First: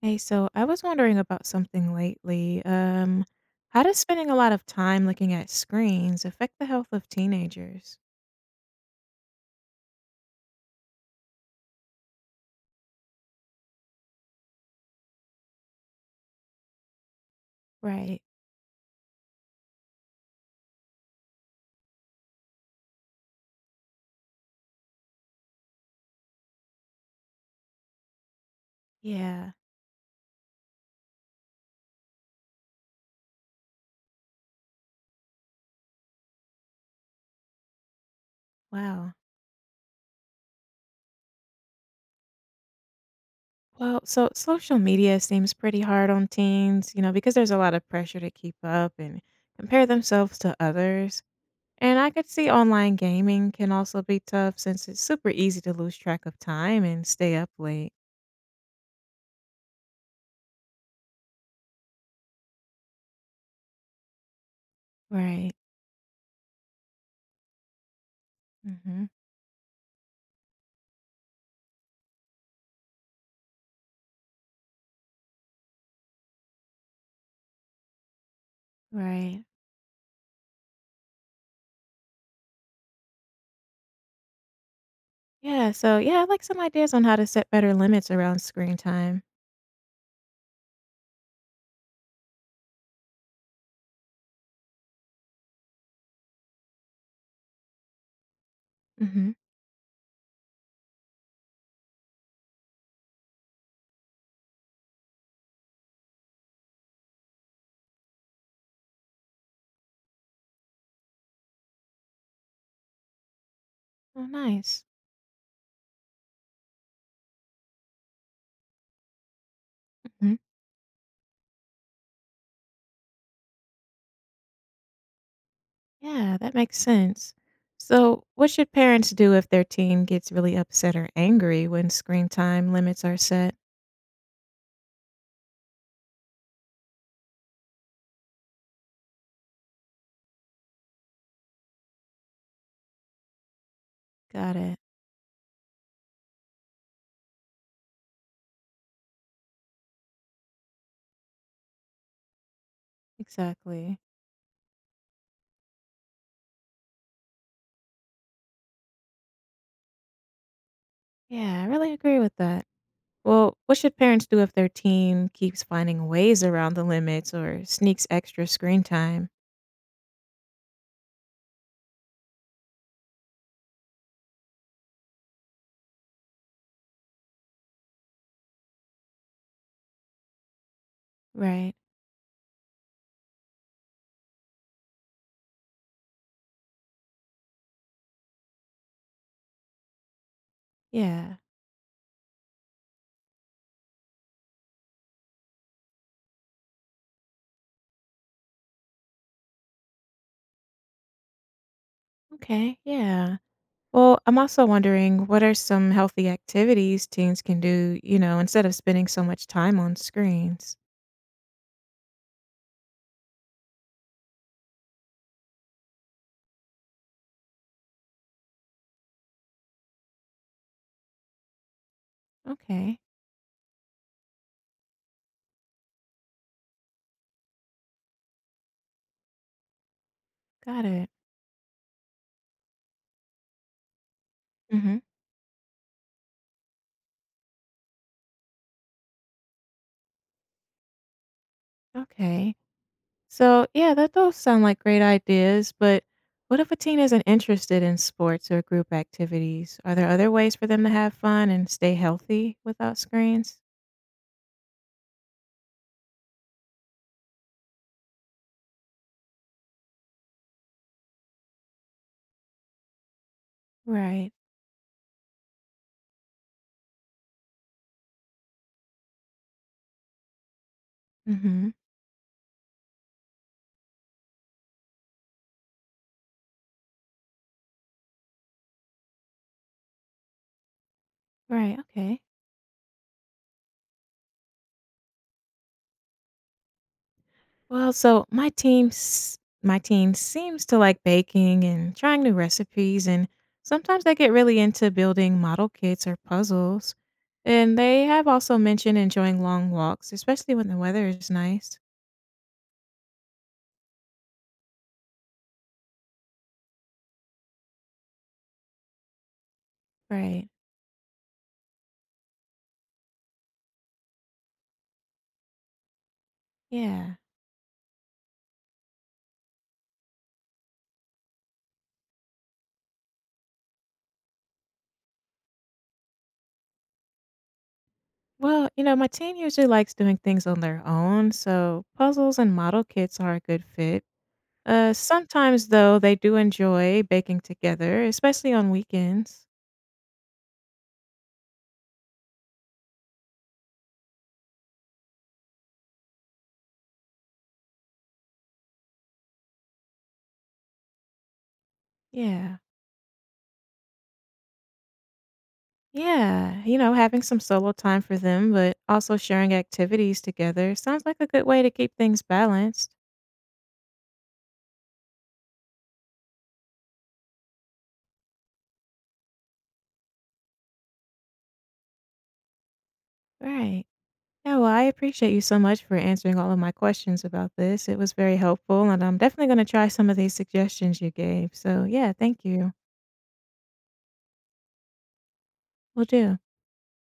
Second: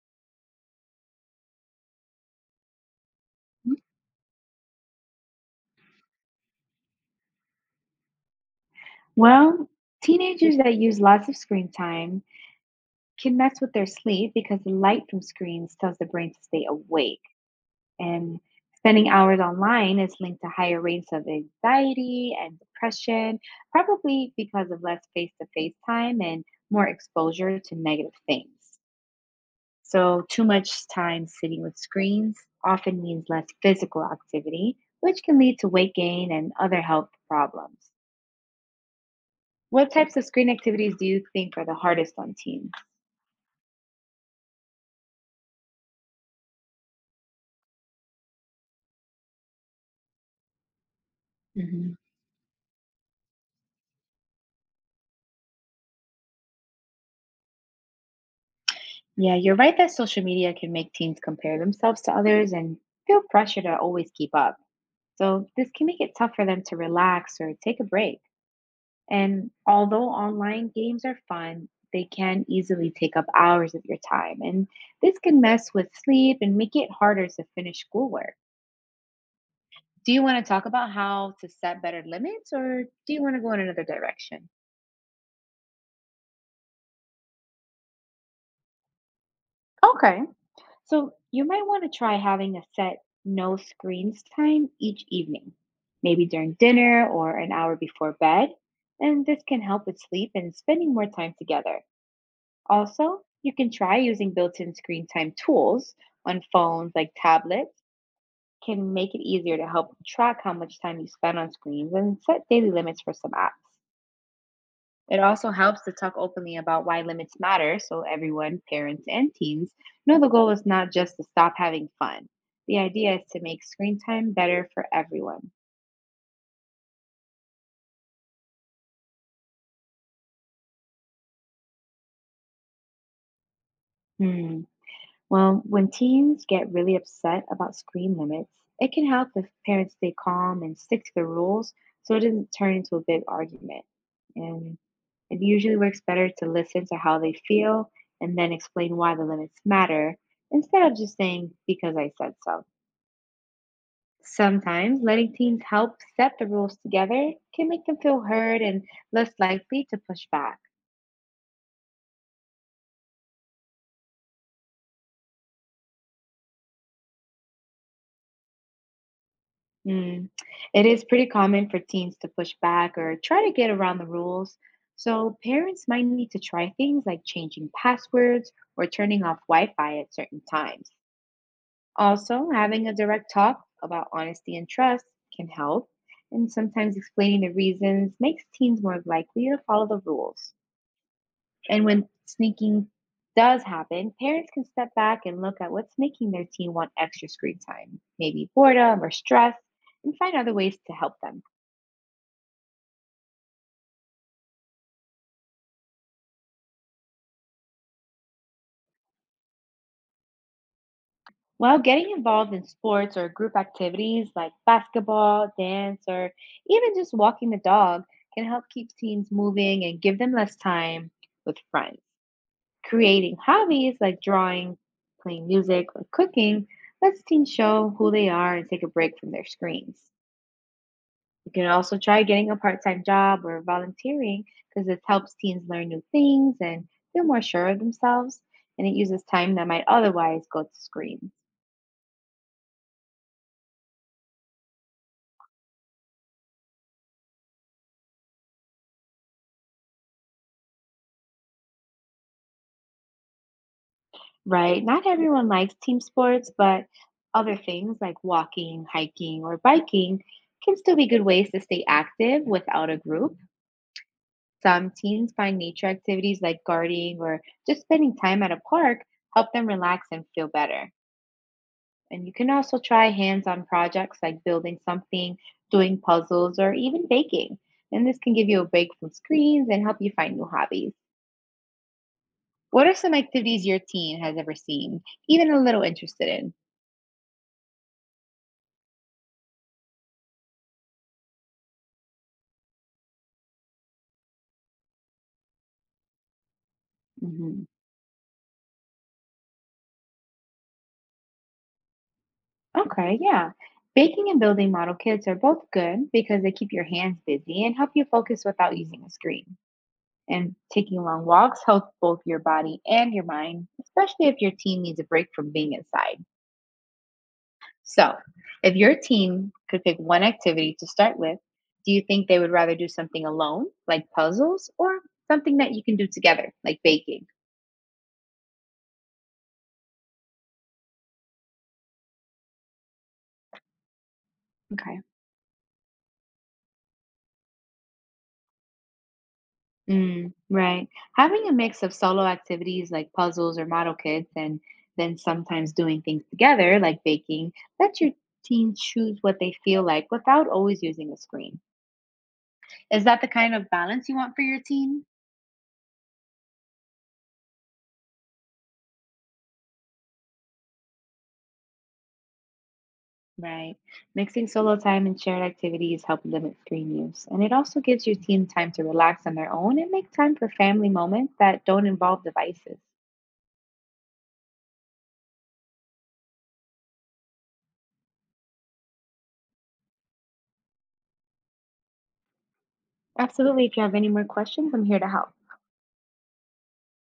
Hey, so I was wondering about something lately. How does spending a lot of time looking at screens affect the health of teenagers? Well, teenagers that use lots of screen time can mess with their sleep because the light from screens tells the brain to stay awake. Right. And spending hours online is linked to higher rates of anxiety and depression, probably because of less face to face time and more exposure to negative things. Yeah. So, too much time sitting with screens often means less physical activity, which can lead to weight gain and other health problems. Wow. What types of screen activities do you think are the hardest on teens? Well, so social media seems pretty hard on teens, you know, because there's a lot of pressure to keep up and compare themselves to others. Mhm. And I could see online gaming can also be tough since it's super easy to lose track of time and stay up late. Yeah, you're right that social media can make teens compare themselves to others and feel pressure to always keep up. So, Right. this can make it tough for them to relax or take a break. Mm-hmm. And although online games are fun, they can easily take up hours of your time. And this can mess with sleep and make it harder to finish schoolwork. Right. Do you want to talk about how to set better limits or do you want to go in another direction? Yeah, I'd like some ideas on how to set better limits around screen time. Okay. So you might want to try having a set no screens time each evening, maybe during dinner or an hour before bed. And Mm-hmm. this can help with sleep and spending more time together. Also, you can try using built in screen time tools on phones like tablets, can make it easier to help track how much time you spend on screens and set daily limits for some apps. Oh, nice. It also helps to talk openly about why limits matter so everyone, parents and teens, know the Hmm. goal is not just to stop having fun. The idea is to make screen time better for everyone. Yeah, that makes sense. So, what should parents do if their teen gets really upset or angry when screen time limits are set? Hmm. Well, when teens get really upset about screen limits, it can help if parents stay calm and stick to the rules so it doesn't turn into a big argument. Got And it. it usually works better to listen to how they feel and then explain why the limits matter instead of just saying, because I said so. Exactly. Sometimes letting teens help set the rules together can make them feel heard and less likely to push back. Yeah, I really agree with that. Well, what should parents do if their teen keeps finding ways around the limits or sneaks extra screen time? Mm. It is pretty common for teens to push back or try to get around the rules, so parents might need to try things like changing passwords or turning off Wi Fi at certain times. Right. Also, having a direct talk about honesty and trust can help, and sometimes explaining the reasons makes teens more likely to follow the rules. Yeah. And when sneaking does happen, parents can step back and look at what's making their teen want extra screen time, maybe boredom or stress, and find other ways to help them. Okay. Yeah. Well, I'm also wondering what are some healthy activities teens can do, you know, instead of spending so much time on screens? While getting involved in sports or group activities like basketball, dance, or even just walking the dog can help keep teens moving and give them less time with friends. Okay, Creating hobbies like drawing, playing music, or cooking lets teens show who they are and take a break from their screens. got it. You can also try getting a part time job or volunteering because Hmm. this helps teens learn new things and feel more sure of themselves. And it uses time that might otherwise go to screens. Okay. So, yeah, that those sound like great ideas, but what if a teen isn't interested in sports or group activities? Are there other ways for them to have fun and stay healthy without screens? Right? Not everyone likes team sports, but other things like walking, hiking, or biking can still be good ways to stay active without a group. Right. Some teens find nature activities like gardening or just spending time at a park help them relax and feel better. Hmm. And you can also try hands on projects like building something, doing puzzles, or even baking. And this can give you a break from screens and help you find new hobbies. Right. Okay. What are some activities your teen has ever seen, even a little interested in? Well, so my team seems to like baking and trying new recipes, and sometimes they get really into building model kits or puzzles. Mhm. And they have also mentioned enjoying long walks, especially when the weather is nice. Okay, yeah. Baking and building model kits are both good because they keep your hands busy and help you focus without using a screen. Right. And taking long walks helps both your body and your mind, especially if your teen needs a break from being inside. Yeah. So, if your team could pick one activity to start with, do you think they would rather do something alone, like puzzles, or something that you can do together, like baking? Well, you know, my team usually likes doing things on their own, so puzzles and model kits are a good fit. Okay. Sometimes though they do enjoy baking together, especially on weekends. Mm, right. Having a mix of solo activities like puzzles or model kits and then sometimes doing things together like baking lets your team choose what they feel like without always using a screen. Yeah. Is that the kind of balance you want for your team? Yeah, you know, having some solo time for them, but also sharing activities together sounds like a good way to keep things balanced. Right. Mixing solo time and shared activities help limit screen use. And it also gives your team time to relax on their own and make time for family moments that don't involve devices. Right. Yeah, well, I appreciate you so much for answering all of my questions about this. It was very helpful, and I'm definitely going to try some of these suggestions you gave. So, yeah, thank you. Absolutely. If you have any more questions, I'm here to help. Will do.